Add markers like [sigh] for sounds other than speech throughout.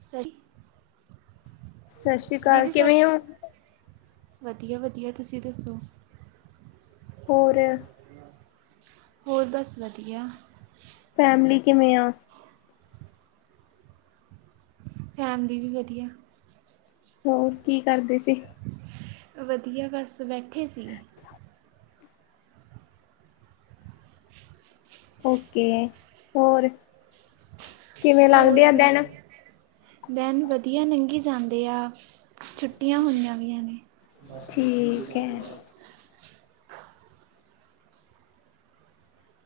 ਸਹੀ, ਸਤਿ ਸ਼੍ਰੀ ਅਕਾਲ ਦੀਦੀ ਸੱਸ ਕਿਵੇਂ ਹੋ ਵਧੀਆ- ਵਧੀਆ ਤੁਸੀਂ ਦੱਸੋ ਹੋਰ ਹੋਰ ਬਸ ਵਧੀਆ ਫੈਮਿਲੀ ਕਿਵੇਂ ਆ ਫੈਮਿਲੀ ਵੀ ਵਧੀਆ ਹੋਰ, ਕੀ ਕਰਦੇ ਸੀ ਵਧੀਆ ਬਸ, ਬੈਠੇ ਸੀ ਜਾਓ ਓਕੇ, ਹੋਰ, ਕਿਵੇਂ ਲੱਗਦੇ ਆ ਦਿਨ ਦਿਨ ਵਧੀਆ ਲੰਘੀ ਜਾਂਦੇ ਆ, ਛੁੱ ਛੁੱਟੀਆਂ ਹੋਈਆਂ ਵੀ ਨੇ ਠੀਕ ਹੈ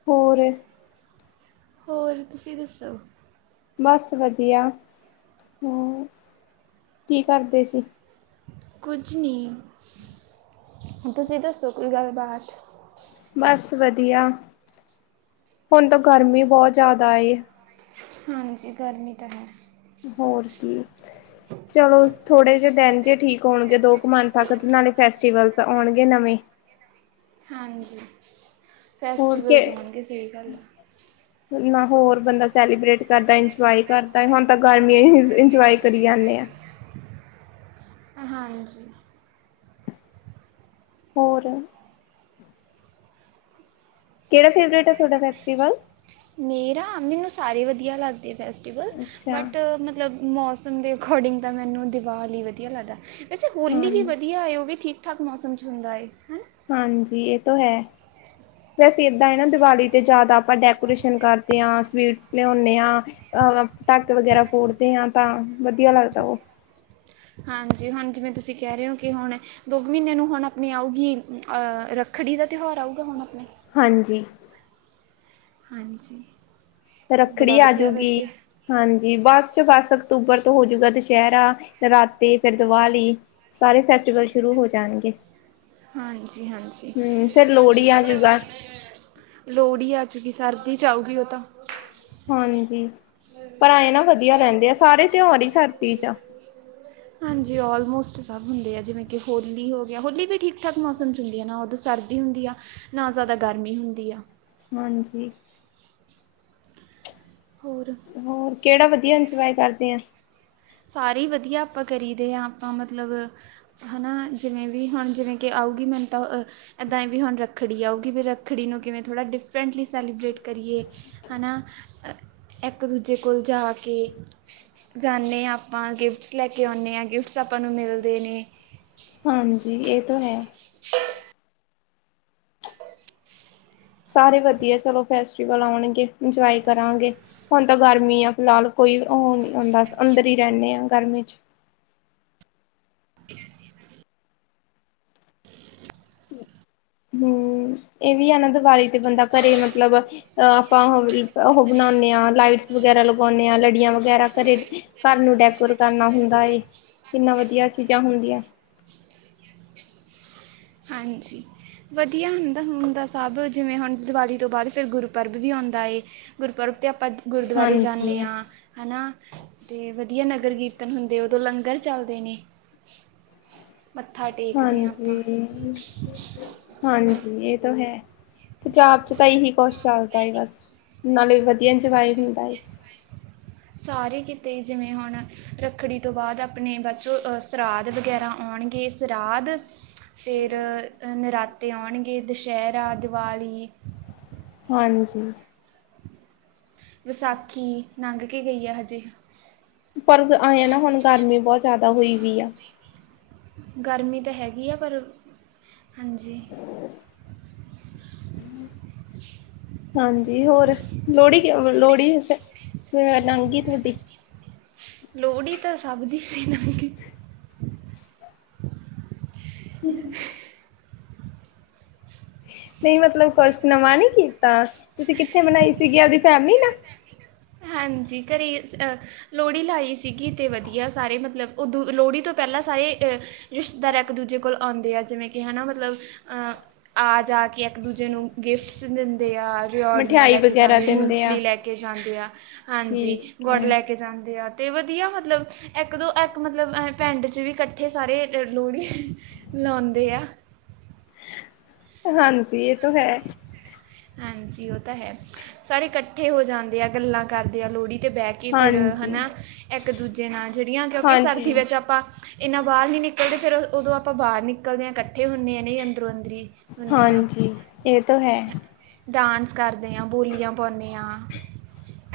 ਹੋਰ ਹੋਰ, ਤੁਸੀਂ ਦੱਸੋ ਬਸ ਵਧੀਆ, ਹੋਰ ਕੀ ਕਰਦੇ ਸੀ ਕੁਛ ਨੀ, ਤੁਸੀਂ ਦੱਸੋ ਕੋਈ ਗੱਲਬਾਤ? ਬਸ ਵਧੀਆ, ਹੁਨ ਤਾਂ ਗਰਮੀ ਬਹੁਤ ਜ਼ਿਆਦਾ ਏ। ਹਾਂਜੀ, ਗਰਮੀ ਤਾਂ ਹੈ। ਹੋਰ ਕੀ। ਚਲੋ ਥੋੜ੍ਹੇ ਜਿਹੇ ਦਿਨ ਜਹੇ ਠੀਕ ਹੋਣਗੇ, ਦੋ ਕੁ ਮੰਥ ਤੱਕ ਨਾਲੇ ਫੈਸਟੀਵਲਸ ਆਉਣਗੇ ਨਵੇਂ। ਹਾਂਜੀ ਹੋਰ ਫੈਸਟੀਵਲਸ ਕਿ ਹੋਣਗੇ ਸਹੀ ਗੱਲ ਆ। [inaudible] ਨਾ ਹੋਰ ਬੰਦਾ ਸੈਲੀਬ੍ਰੇਟ ਕਰਦਾ ਇੰਜੋਏ ਕਰਦਾ, ਹੁਣ ਤਾਂ ਗਰਮੀਆਂ ਇੰਜੋਏ ਕਰੀ ਜਾਂਦੇ ਆ। ਹਾਂਜੀ। ਹੋਰ। ਕੇੜਾ ਫੇਵਰੇਟ ਏ ਤੁਹਾਡਾ ਫੈਸਟੀਵਲ। ਮੇਰਾ ਮੈਨੂੰ ਸਾਰੇ ਵਧੀਆ ਲੱਗਦੇ ਫੈਸਟੀਵਲ, ਅੱਛਾ ਬਟ ਮਤਲਬ ਮੌਸਮ ਦੇ ਅਕੋਡਿੰਗ ਤਾਂ ਮੈਨੂੰ ਦਿਵਾਲੀ ਵਧੀਆ ਲੱਗਦਾ, ਵੈਸੇ ਹਾਂ ਹੋਲੀ ਵੀ ਵਧੀਆ ਹੈ ਉਹ ਵੀ ਠੀਕ ਮਿੱਠਾ ਕ ਮੌਸਮ 'ਚ ਹੁੰਦਾ ਏ ਹਮ ਹਾਂਜੀ, ਇਹ ਤਾਂ ਹੈ। ਫਿਰ ਅਸੀਂ ਐਦਾਂ ਹੀ ਨਾ ਦੀਵਾਲੀ 'ਤੇ ਜ਼ਿਆਦਾ ਆਪਾਂ ਡੈਕੋਰੇਸ਼ਨ ਕਰਦੇ ਆਂ, ਸਵੀਟਸ ਲਿਆਉਂਦੇ ਆਂ। ਅਹ ਪਟਾਕੇ ਵਗੈਰਾ ਫੋੜਦੇ ਆਂ, ਤਾਂ ਵਧੀਆ ਲੱਗਦਾ ਉਹ। ਹਾਂਜੀ ਹੁਣ ਜਿਵੇਂ ਤੁਸੀਂ ਕਹਿ ਰਹੇ ਹੋ ਕਿ ਹੁਨ ਦੋ ਕੁ ਮਹੀਨੇ ਨੂੰ ਹੁਨ ਆਪਣੀ ਆਊਗੀ, ਅ ਰੱਖੜੀ ਦਾ ਤਿਉਹਾਰ ਆਊਗਾ ਹੁਣ ਆਪਣੇ ਹਾਂਜੀ। ਹਾਂਜੀ। ਤੇ ਰੱਖੜੀ ਬੜਾ ਵਧੀਆ ਆਜੂਗੀ ਵੈਸੇ ਹਾਂਜੀ ਬਾਅਦ 'ਚੋ ਦਸ ਅਕਤੂਬਰ ਤੋਂ ਹੋਜੂਗਾ ਦੁਸਹਿਰਾ, ਨਰਾਤੇ ਫੇਰ ਦੀਵਾਲੀ ਸਾਰੇ ਫੈਸਟੀਵਲ ਸ਼ੁਰੂ ਹੋ ਜਾਣਗੇ। ਹਾਂਜੀ, ਹਾਂਜੀ। ਹਮ ਫੇਰ ਲੋਹੜੀ ਆਜੂਗਾ ਲੋਹੜੀ ਆ ਚੁੱਕੀ, ਸਰਦੀ 'ਚ ਆਊਗੀ ਉਹ ਤਾਂ ਹਾਂਜੀ, ਪਰ ਐੰ ਨਾ ਵਧੀਆ ਰਹਿੰਦੇ ਆ ਸਾਰੇ ਤਿਉਹਾਰ ਹੀ ਸਰਤੀ 'ਚ। ਹਾਂਜੀ ਆਲਮੋਸਟ ਸਭ ਹੁੰਦੇ ਆ ਜਿਵੇਂ ਕਿ ਹੋਲੀ ਹੋ ਗਿਆ ਹੋਲੀ ਵੀ ਠੀਕ, ਠਾਕ ਮੌਸਮ 'ਚ ਹੁੰਦੀ, ਨਾ ਉਦੋਂ ਸਰ ਸਰਦੀ ਹੁੰਦੀ ਆ, ਨਾ ਜ਼ਿਆਦਾ ਗਰਮੀ ਹੁੰਦੀ ਆ। ਹਾਂਜੀ। ਹੋਰ? ਹੋਰ ਕਿਹੜਾ ਵਧੀਆ ਇੰਜੋਏ ਕਰਦੇ ਆ। ਸਾਰੇ ਹੀ ਵਧੀਆ ਆਪਾਂ ਕਰੀਦੇ ਹਾਂ ਆਪਾਂ ਮਤਲਬ ਹਨਾ ਜਿਵੇਂ ਵੀ ਹੁਣ ਜਿਵੇਂ ਕਿ ਆਊਗੀ ਮੈਨੂੰ ਤਾਂ ਅ ਏਦਾਂ ਹੀ ਵੀ ਹੁਣ ਰ ਰੱਖੜੀ ਆਊਗੀ ਵੀ ਰੱਖੜੀ ਨੂੰ ਕਿਵੇਂ ਥੋੜ੍ਹਾ ਡਿਫਰੈਂਟਲੀ ਸੈਲੀਬਰੇੇਟ ਕਰੀਏ ਹੈ ਨਾ ਇੱਕ ਦੂਜੇ ਕੋਲ ਜਾ ਕੇ, ਜਾਂਨੇ ਹਾਂ ਆਪਾਂ ਗਿਫਟਸ ਲੈ ਕੇ ਆਉਂਨੇ ਹਾਂ ਗਿਫਟਸ ਆਪਾਂ ਨੂੰ ਮਿਲਦੇ ਨੇ ਹਾਂਜੀ ਇਹ ਤੋਂ ਹੈ। [inaudible] [inaudible] ਸਾਰੇ ਵਧੀਆ ਚਲੋ ਫੈਸਟੀਵਲ ਆਉਣਗੇ, ਇੰਜੋਏ ਕਰਾਂਗੇ। ਹੁਣ ਤਾਂ ਗਰਮੀ ਆ ਫਿਲਹਾਲ ਕੋਈ ਉ ਨਹੀਂ ਹੁੰਦਾ, ਅੰਦਰ ਹੀ ਰਹਿੰਨੇ ਆ ਗਰਮੀ ਚ ਹੁੰ, ਇਹ ਵੀ ਐ ਨਾ ਦੀਵਾਲੀ ਤੇ ਬੰਦਾ ਕਰੇ ਮਤਲਬ ਅ ਆਪਾਂ ਉਹ, ਉਹ ਬਣਾਉਦੇ ਆ ਲਾਈਟਸ ਵਗੈਰਾ ਲਗਾਉਂਨੇ ਆ ਲੜੀਆਂ ਵਗੈਰਾ ਕਰੇ ਕਰ ਨੂੰ ਡੈਕੋਰ ਕਰਨਾ ਹੁੰਦਾ ਕਿੰਨਾ ਵਧੀਆ ਚੀਜ਼ਾਂ ਹੁੰਦੀਆਂ। ਹਾਂਜੀ। ਵਧੀਆ ਹੁੰਦਾ, ਹੁੰਦਾ ਸਭ ਜਿਵੇਂ ਹੁਣ ਦੀਵਾਲੀ ਤੋਂ ਬਾਅਦ ਫੇਰ ਗੁਰਪਰਬ ਵੀ ਆਉਂਦਾ ਏ ਗੁਰਪਰਬ ਤੇ ਆਪਾਂ ਗੁਰਦੁਆਰੇ ਜਾਂਨੇ ਹਾਂਜੀ, ਆਂ, ਹੈ ਨਾ। ਤੇ ਵਧੀਆ ਨਗਰ ਕੀਰਤਨ ਹੁੰਦੇ, ਉਦੋਂ ਲੰਗਰ ਚੱਲਦੇ ਨੇ। ਮੱਥਾ ਟੇਕ ਹਾਂਜੀ, ਹਾਂਜੀ ਇਹ ਤੋਂ ਹੈ। ਪੰਜਾਬ ਚ ਤਾਂ ਇਹੀ ਕੁਛ ਚੱਲਦਾ ਏ ਬਸ, ਨਾਲੇ ਵਧੀਆ ਇੰਜਿਯ ਹੁੰਦਾ ਏ। ਸਾਰੇ ਕਿਤੇ ਜਿਵੇਂ ਹੁਣ ਰੱਖੜੀ ਤੋਂ ਬਾਅਦ ਆਪਣੇ ਬਾਚੋਂ ਸਰਾਧ ਵਗੈਰਾ ਆਉਣਗੇ ਸਰਾਦ ਫੇਰ ਨਰਾਤੇ ਆਉਣਗੇ ਦੁਸਹਿਰਾ, ਦਿਵਾਲੀ ਹਾਂਜੀ। ਵਿਸਾਖੀ ਲੰਘ ਕੇ ਗਈ ਆ ਹਜੇ ਪਰ ਆਏਂ ਨਾ ਹੁਣ ਗਰਮੀ ਬਹੁਤ ਜ਼ਿਆਦਾ ਹੋਈ ਵੀ ਆ। ਗਰਮੀ ਤਾਂ ਹੈਗੀ ਆ ਪਰ, ਹਾਂਜੀ। ਹਾਂਜੀ, ਹੋਰ ਲੋਹੜੀ [unintelligible] ਲੋਹੜੀੰ ਸੇ ਕਿਵੇਂ ਲਾਂਗ ਗੀ ਤੁਹਾਡੀ। ਲੋਹੜੀ ਤਾਂ ਸਭ ਦੀ ਸੇਮ [unintelligible] [unintelligible] ਨਹੀਂ ਮਤਲਬ ਕੁਛ ਨਵਾਂ ਨੀ ਕੀਤਾ, ਤੁਸੀਂ ਕਿੱਥੇ ਮਨਾਈ ਸੀਗੀ ਆਪਦੀ ਫੈਮਿਲੀ ਨਾਲ? ਹਾਂਜੀ, ਕਰੇ ਅ ਲੋਹੜੀ ਲਾਈ ਸੀਗੀ ਤੇ ਵਧੀਆ ਸਾਰੇ ਮਤਲਬ ਉਦੋ ਲੋਹੜੀ ਤੋਂ ਪਹਿਲਾਂ ਸਾਰੇ ਅ ਰਿਸ਼ਤੇਦਾਰ ਇੱਕ ਦੂਜੇ ਕੋਲ ਆਉਂਦੇ ਆ ਜਿਵੇਂ ਕਿ ਹਨਾ ਮਤਲਬ ਅਹ ਆ ਜਾ ਕੇ ਇੱਕ ਦੂਜੇ ਨੂੰ ਗਿਫਟਸ ਦਿੰਦੇ ਆ ਰਿਓੜੀਆਂ ਮਠਿਆਈ ਲੈ ਕੇ ਵਗੈਰਾ ਜਾਂਦੇ ਦਿੰਦੇ ਆ ਮੂੰਫਲੀ ਲੈ ਕੇ ਕੇ ਜਾਂਦੇ ਆ, ਹਾਂਜੀ ਠੀਕ ਗੁੜ ਲੈ ਹੈ। ਕੇ ਜਾਂਦੇ ਆ ਤੇ ਵਧੀਆ ਮਤਲਬ ਇੱਕ ਦੋ ਇੱਕ ਮਤਲਬ ਪਿੰਡ ਚ ਵੀ ਕੱਟ ਠੇ ਸਾਰੇ ਲੋਹੜੀ ਲਉਂਦੇ ਆ। ਹਾਂਜੀ, ਇਹ ਤੋਂ ਹੈ। ਹਾਂਜੀ ਉਹ ਤਾਂ ਹੈ, ਸਾਰੇ ਕੱਠੇ ਹੋ ਜਾਂਦੇ ਆ ਗੱਲਾਂ ਕਰਦੇ ਆ ਲੋਹੜੀ ਤੇ ਬੇ ਕੇ ਫੇਰ ਹੈ ਹਾਂਜੀ, ਨਾ ਇੱਕ ਦੂਜੇ ਨਾਲ ਜਿਹੜੀਆਂ ਕਿਉਂਕਿ ਸਰਦੀ ਹਾਂਜੀ। ਵਿੱਚ ਆਪਾਂ ਇੰਨਾ ਬਾਰ ਨਹੀਂ ਨਿਕਲਦੇ ਫੇਰ ਉਦੋਂ ਆਪਾਂ ਬਾਰ ਨਿਕਲਦੇ ਹਾਂ ਕੱਠੇ ਹੁੰਨੇ ਹਾਂ ਨਹੀਂ ਅੰਦਰੋਂ ਅੰਦਰੀ। ਹੁੰਨੇ ਆ ਹਾਂਜੀ, ਏਅ ਤੋ ਹੈ। ਡਾਂਸ ਕਰਦੇ ਆ, ਬੋਲੀਆਂ ਪਾਉਂਂਨੇ ਆ।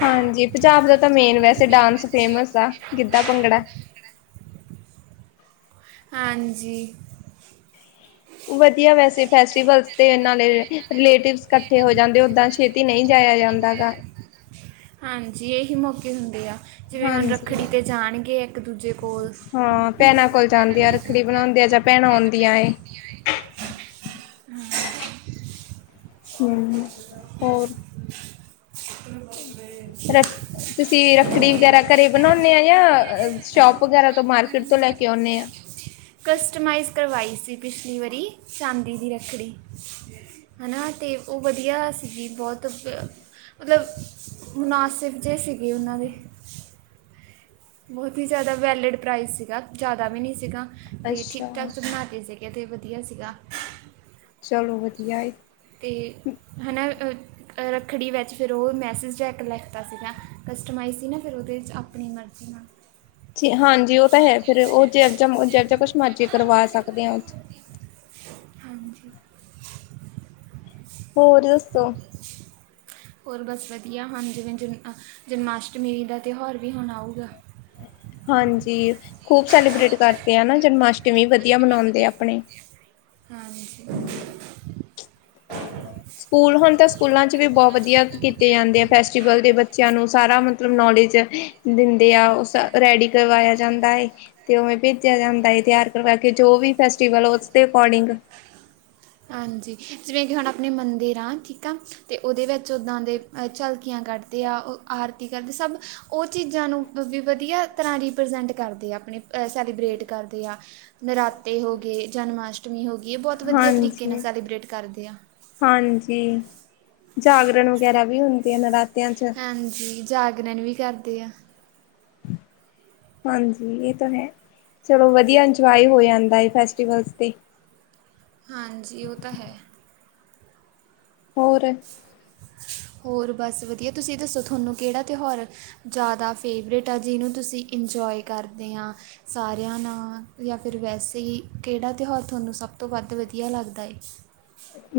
ਹਾਂਜੀ, ਪੰਜਾਬ ਦਾ ਤਾਂ ਮੇਨ ਵੈਸੇ ਡਾਂਸ ਫੇਮਸ ਆ ਗਿੱਧਾ, ਭੰਗੜਾ। ਹਾਂਜੀ। ਵਦੀਆ, ਵੈਸੇ ਫੈਸਟੀਵਲਸ 'ਤੇ ਇਨਾਂ ਨੇ ਰਿਲੇਟਿਵਸ ਕੱਠੇ ਹੋ ਜਾਂਦੇ, ਓਦਾਂ 'ਚ। ਛੇਤੀ ਨਈਂ ਜਾਇਆ ਜਾਂਦਾ ਘਰ ਹਾਂਜੀ, ਏਹੀ ਮੌਕੇ ਹੁੰਦੇ ਆ। ਜਿਵੇਂ ਹੁਨ ਹਾਂਜੀ ਰੱਖੜੀ ਤੇ ਜਾਨਗੇ ਇੱਕ ਦੂਜੇ ਕੋਲ ਰੱਖ਼ੜੀ ਬਨਾਂਦੇ ਆ ਜਾ ਭੈਣਾਂ ਆਂਉਦੀਆ ਏ। ਹੂੰ, ਹੋਰ? ਓਹ, ਰ ਸਵੇਰੇ। ਤੁਸੀਂ ਰੱਖੜੀ ਵਗੈਰਾ ਘਰੇ ਬਨਾਉਨੇ ਆ, ਯਾ ਸ਼ੋਪ ਵਗੈਰਾ ਤਾਂ ਮਾਰਕੀਟ ਤੋਂ ਲੈ ਕੇ ਆਉਨੇ ਆ। ਕਸਟਮਾਈਜ਼ ਕਰਵਾਈ ਸੀ ਪਿਛਲੀ ਵਾਰੀ, ਚਾਂਦੀ ਦੀ ਰੱਖੜੀ। ਹਨਾ, 'ਤੇ ਉਹ ਵਦੀਆ ਸੀਗੀ ਬੋਤ ਬ। ਮਤਲਬ, ਮੁਨਾਸਿਬ ਜੇਏ ਸੀਗੇ ਉਨਾਂ ਦੇ। ਬੋਤ ਈ ਜਾਦਾ ਵੈਲਿਡ ਪ੍ਰਾਈਜ਼ ਸੀਗਾ, ਜਾਦਾ ਵੀ ਨੀ ਸੀਗਾ। 'ਤੇ ਅੱਛਾ ਠੀਕ ਠਾਕ ਬਨਾਂਤੇ ਸੀਗੇ, 'ਤੇ ਵਦੀਆ ਸੀਗਾ। ਚਲੋ, ਵਦੀਆ ਏ। 'ਤੇ, ਹਨਾ ਅ ਰੱਖੜੀ ਵਿੱਚ ਫਿਰ ਉਹ ਮੈਸਿਜ ਜਾ ਕੇ ਲਿਖਤਾ ਸੀਗਾ, ਕਸਟਮਾਈਜ਼ ਸੀ ਨਾ, ਫਿਰ ਓਦੇ 'ਚ ਆਪਨੀ ਮਰਜ਼ੀ ਨਾਲ ਜੀ ਹਾਂਜੀ ਉਹ ਤਾਂ ਹੈ, ਫਿਰ ਉਹ ਜੇਆ ਜਮ ਜਾ ਕੇ ਕੁਛ ਮਰਜ਼ੀ ਕਰਵਾ ਸਕਦੇ ਆ। [unintelligible] ਹਾਂਜੀ ਹੋਰ ਦੱਸੋ? ਹੋਰ ਬਸ ਵਦੀਆ ਹਾਂ ਜਿਵੇਂ- ਜਿਵੇਂ ਅਹ, ਜਨਮ ਆਸ਼ਟਮੀ ਦਾ ਤਿਉਹਾਰ ਵੀ ਹੁਨ ਆਊਗਾ। ਹਾਂਜੀ, ਖੂਬ ਸੈਲੀਬ੍ਰੇਟ ਕਰਦੇ ਆ ਨਾ ਜਨਮ ਆਸ਼ਟਮੀ, ਵਦੀਆ ਮਨਾਂਉਦੇ ਆਪਨੇ। ਹਾਂਜੀ। ਹੂੰ। [inaudible] ਹਾਂ। [unintelligible] ਸਕੂਲ ਹੁਨ ਤਾਂ ਸਕੂਲਾਂ 'ਚ ਵੀ ਬੋਤ ਵਦੀਆ ਕੀਤੇ ਜਾਂਦੇ ਆ ਫੈਸਟੀਵਲ ਦੇ, ਬੱਚਿਆਂ ਨੂੰ ਸਾਰਾ ਮਤਲਬ ਨੌਲੇਜ ਐ। ਦਿੰਦੇ ਆ, ਉਹ ਸ ਰੈਡੀ ਕਰਵਾਇਆ ਜਾਂਦਾ ਏ। ਤੇ ਉਵੇਂ ਭੇਜਿਆ ਜਾਂਦਾ ਏ, ਤਿਆਰ ਕਰਵਾ ਕੇ ਜੋ ਵੀ ਫੈਸਟੀਵਲ ਉਸਦੇ ਅਕੋਰਡਿੰਗ। ਹਾਂਜੀ, ਜਿਵੇਂ ਕਿ ਹੁਨ ਆਪਨੇ ਮੰਦਿਰ ਹਾਂ। ਠੀਕ ਆ, ਅਤੇ ਓਦੇ ਵਿੱਚ ਉੱਦਾਂ ਦੇ ਅਹ ਝਲਕੀਆਂ ਕੱਢਦੇ ਆ, ਉਹ ਆਰਤੀ ਕਰਦੇ, ਸਭ ਓ ਚੀਜ਼ਾਂ ਨੂੰ ਵੀ ਵਦੀਆ ਤਰ੍ਹਾਂ ਰੀਪ੍ਰਜੈਂਟ ਕਰਦੇ ਆ, ਆਪਨੇ ਸੈਲੀਬ੍ਰਟ ਕਰਦੇ ਆ, ਨਰਾਤੇ ਹੋ ਗਏ ਜਨਮ ਆਸ਼ਟਮੀ। ਅਸ਼ਟਮੀ ਹੋ ਗਈ, ਏਅ ਬੋਤ ਵਦੀਆ ਤਰੀਕੇ ਨਾਲ ਹਾਂਜੀ ਸੈਲੀਬ੍ਰੇਟ ਕਰਦੇ ਆ। ਹਾਂਜੀ, ਜਾਗਰਨ ਵਗੈਰਾ ਵੀ ਹੁੰਦੇ ਆ ਨਰਾਤਿਆਂ 'ਚ। ਹਾਂਜੀ, ਜਾਗਰਨ ਵੀ ਕਰਦੇ ਆ। ਹਾਂਜੀ, ਇਹ ਤਾਂ ਹੈ। ਚਲੋ, ਵਦੀਆ ਇੰਜੋਏ ਹੋ ਜਾਂਦਾ ਏ ਫੈਸਟੀਵਲਸ 'ਤੇ। ਹਾਂਜੀ, ਉਹ ਤਾਂ ਹੈ। ਹੋਰ। ਹੋਰ ਬਸ ਵਦੀਆ। ਤੁਸੀਂ ਦੱਸੋ, ਥਾਨੂੰ ਕੇੜਾ ਤੇਉਹਾਰ? ਜਾਦਾ ਫੇਵਰੇਟ ਆ, ਜਿਨੂੰ ਤੁਸੀਂ ਇੰਜੋਏ ਕਰਦੇ ਆ। ਸਾਰਿਆਂ ਨਾਲ ਯਾ ਫਿਰ ਵੈਸੇ ਈ, ਕੇੜਾ ਤੇਉਹਾਰ ਤੁਹਾਨੂੰ ਸਭ ਤੋਂ ਵੱਦ ਵਦੀਆ ਲੱਗਦਾ ਏ?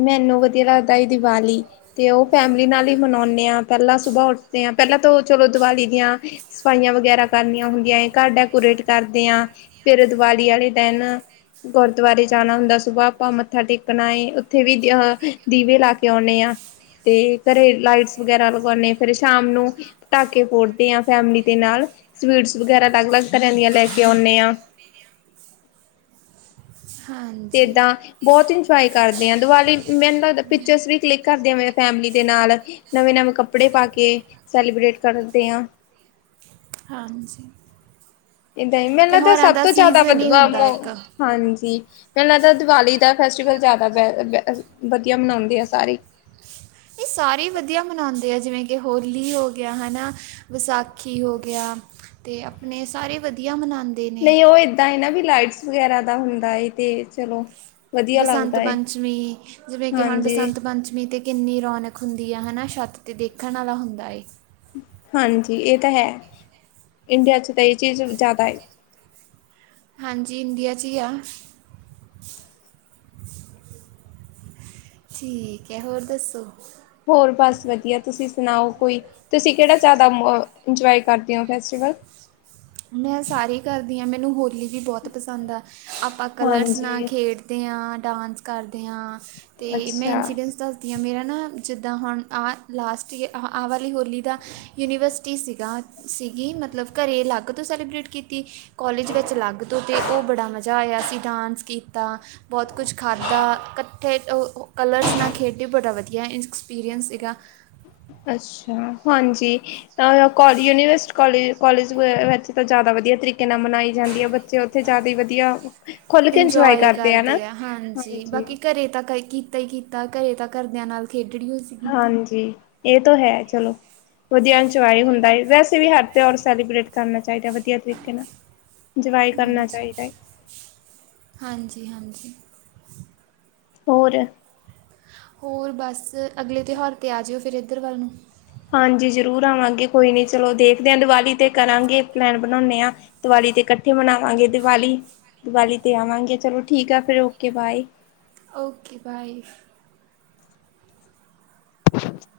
ਮੈਨੂੰ ਵਧੀਆ ਲੱਗਦਾ ਸੀ ਦੀਵਾਲੀ। ਤੇ ਉਹ ਫੈਮਿਲੀ ਨਾਲ ਹੀ ਮਨੋਣੇ ਆਂ, ਪਹਿਲਾਂ ਸੁਬਾਹ ਉੱਠਦੇ ਹਾਂ, ਪਹਿਲਾਂ ਤਾਂ ਚਲੋ ਦੀਵਾਲੀ ਦੀਆਂ ਸਫਾਈਆਂ ਵਗੈਰਾ ਕਰਨੀਆਂ ਹੁੰਦੀਆਂ, ਘਰ ਡੈਕੋਰੇਟ ਕਰਦੇ ਆ, ਫੇਰ ਦੀਵਾਲੀ ਆਲੇ ਦਿਨ ਗੁਰਦੁਆਰੇ ਜਾਣਾ ਹੁੰਦਾ, ਸੁਬਾਹ ਆਪਾਂ ਮੱਥਾ ਟੇਕਣਾ ਏ। ਉੱਥੇ ਵੀ ਦੀਵੇ ਲਾ ਕੇ ਆਉਣੇ ਆ। ਤੇ ਘਰੇ ਲਾਈਟਸ ਵਗੈਰਾ ਲਗੋਣੇ, ਫਿਰ ਸ਼ਾਮ ਨੂੰ ਪਟਾਕੇ ਫੋੜਦੇ ਆ ਫੈਮਲੀ ਦੇ ਨਾਲ, ਸਵੀਟਸ ਵਗੈਰਾ ਅਲੱਗ-ਅਲੱਗ ਤਰ੍ਹਾਂ ਦੀਆਂ ਲੈਕੇ ਆਉਣੇ ਆ। ਤੇ ਹਾਂਜੀ ਏਦਾਂ ਬਹੁਤ ਇੰਜੋਏ ਕਰਦੇ ਹਾਂ, ਦੀਵਾਲੀ ਮੈਨੂੰ ਪਿਕਚਰ ਵੀ ਕਲਿੱਕ ਕਰਦੇ ਆ। ਫੈਮਲੀ ਦੇ ਨਾਲ, ਨਵੇਂ-ਨਵੇਂ ਕੱਪੜੇ ਪਾ ਕੇ ਸੈਲੀਬ੍ਰੇਟ ਕਰਦੇ ਆ। ਹਾਂਜੀ। ਏਦਾਂ ਹੀ ਮੈਨੂੰ ਲਗਦਾ ਤਿਉਹਾਰਾਂ ਸਭ ਦਾ ਤੋਂ ਜ਼ਿਆਦਾ ਸੀਜ਼ਨ ਹੀ ਹੁੰਦਾ ਇੱਕ ਹਾਂਜੀ, ਮੈਨੂੰ ਲੱਗਦਾ ਦਿਵਾਲੀ ਦਾ ਫੈਸਟੀਵਲ ਜ਼ਿਆਦਾ ਬੈ ਵਧੀਆ ਮਨਾਉਂਦੇ ਆ ਸਾਰੇ। ਇਹ ਸਾਰੇ ਹੀ ਵਧੀਆ ਮਨਾਉਂਦੇ ਆ, ਜਿਵੇਂ ਕਿ ਹੋਲੀ ਹੋ ਗਿਆ ਹਨਾ ਵਿਸਾਖੀ। ਸਾਖੀ ਹੋ ਗਿਆ, ਤੇ ਆਪਣੇ ਸਾਰੇ ਵਧੀਆ ਮਨਾਉਂਦੇ ਨੇ ਨਹੀਂ ਉਹ ਏਦਾਂ ਏ ਨਾ ਵੀ ਲਾਈਟਸ ਵਗੈਰਾ ਦਾ ਹੁੰਦਾ ਹੈ ਏ ਤੇ, ਚਲੋ। ਵਧੀਆ ਬਸੰਤ ਲੱਗਦਾ ਏ ਪੰਚਮੀ, ਜਿਵੇਂ ਕਿ ਹੁਣ ਬਸੰਤ ਹਾਂਜੀ-ਹਾਂਜੀ ਪੰਚਮੀ ਤੇ ਕਿੰਨੀ ਰੌਣਕ ਹੁੰਦੀ ਆ ਹਨਾ, ਛੱਤ 'ਤੇ ਦੇਖਣ ਆਲਾ ਹੁੰਦਾ ਏ। ਹਾਂਜੀ, ਇਹ ਤਾਂ ਹੈ, ਇੰਡੀਆ'ਚ ਤਾਂ ਇਹ ਚੀਜ਼ ਜ਼ਿਆਦਾ ਏ। ਹਾਂਜੀ, ਇੰਡੀਆ'ਚ ਹੀ ਆ। ਠੀਕ ਹੈ, ਹੋਰ ਦੱਸੋ। ਹੋਰ ਬਸ ਵਧੀਆ, ਤੁਸੀਂ ਸੁਣਾਓ ਕੋਈ। ਤੁਸੀਂ ਕਿਹੜਾ ਜ਼ਿਆਦਾ ਇੰਜੋਏ ਕਰਦੇ ਹੋ, ਫੈਸਟੀਵਲ। ਮੈਂ ਸਾਰੇ ਹੀ ਕਰਦੀ ਹਾਂ, ਮੈਨੂੰ ਹੋਲੀ ਵੀ ਬੋਹਤ ਪਸੰਦ ਆ, ਆਪਾਂ ਕਲਰਸ ਨਾਲ ਹਾਂਜੀ ਖੇਡ ਹਾਂ, ਡਾਂਸ ਕਰਦੇ ਹਾਂ, ਤੇ ਮੈਂ ਅੱਛਾ ਇੰਸੀਡੈਂਸ ਦੱਸ ਦੀਆਂ, ਮੇਰਾ ਨਾ ਜਿੱਦਾਂ ਹੁਣ ਆ ਲਾਸਟ ਈਅਰ, ਆ ਵਾਲੀ ਹੋਲੀ ਦਾ ਯੂਨੀਵਰਸਿਟੀ ਸੀਗਾ। ਸੀਗੀ ਮਤਲਬ, ਘਰੇ ਅਲੱਗ ਤੋਂ ਸੈਲੀਬ੍ਰੇਟ ਕੀਤੀ। ਕੋਲੇਜ਼ ਵਿੱਚ ਅਲੱਗ ਤੋਂ, ਤੇ ਉਹ ਬੜਾ ਮਜ਼ਾ ਆਇਆ ਸੀ, ਡਾਂਸ ਕੀਤਾ। ਬਹੁਤ ਕੁਛ ਖਾਧਾ, ਇਕੱਠੇ ਕਲਰਸ ਨਾ ਖੇਡੇ, ਬੜਾ ਵਧੀਆ ਐਕਸਪੀਰੀਅੰਸ ਸੀਗਾ। ਅੱਛਾ ਹਾਂਜੀ, ਕੋ ਯੂਨੀਵਰਸਿਟੀ, ਕੋਲਜ-ਕੋਲਜ ਵਿੱਚ ਤਾਂ ਜ਼ਿਆਦਾ ਵਧੀਆ ਤਰੀਕੇ ਨਾਲ ਮਨਾਈ ਜਾਂਦੀ ਹੈ, ਬੱਚੇ ਉੱਥੇ ਜਿਆਦਾ ਹੀ ਵਧੀਆ। ਇੰਜੋਏ ਕਰਦੇ ਆ। ਹਾਂਜੀ, ਬਾਕੀ ਘਰੇ ਤਾਂ ਤਾਂ ਹੀ ਕੀਤਾ, ਘਰੇ ਤਾਂ ਘਰਦਿਆਂ ਨਾਲ ਖੇਡਣੀ ਸੀਗੀ ਹਾਂਜੀ, ਇਹ ਤਾਂ ਹੈ ਚਲੋ, ਵਧੀਆ ਇੰਜੋਏ ਹੁੰਦਾ ਏ ਵੈਸੇ ਵੀ ਹਰ ਤਿਉਹਾਰ ਸੈਲੀਬਰੇਟ ਕਰਨਾ ਚਾਹੀਦਾ, ਵਧੀਆ ਤਰੀਕੇ ਨਾਲ ਇੰਜੋਏ ਕਰਨਾ ਹਾਂਜੀ। ਚਾਹੀਦਾ ਹੈ ਹਾਂਜੀ, ਹਾਂਜੀ ਹੋਰ ਹੋਰ ਬਸ, ਅਗਲੇ ਤਿਉਹਾਰ'ਤੇ ਆ ਜਿਓ, ਫਿਰ ਇੱਧਰ ਵੱਲ ਨੂੰ ਹਾਂਜੀ, ਜ਼ਰੂਰ ਆਵਾਂਗੇ, ਕੋਈ ਨੀ। ਚਲੋ ਦੇਖਦੇ ਹਾਂ, ਦੀਵਾਲੀ ਤੇ ਕਰਾਂਗੇ, ਪਲੈਨ ਬਣਾਉਣੇ ਹਾਂ ਦੀਵਾਲੀ'ਤੇ ਇਕੱਠੇ ਮਨਾਵਾਂਗੇ। ਦੀਵਾਲੀ-ਦੀਵਾਲੀ'ਤੇ ਆਵਾਂਗੇ, ਚਲੋ ਠੀਕ ਆ, ਫਿਰ ਓਕੇ ਬਾਏ ਓਕੇ ਬਾਏ [inaudible]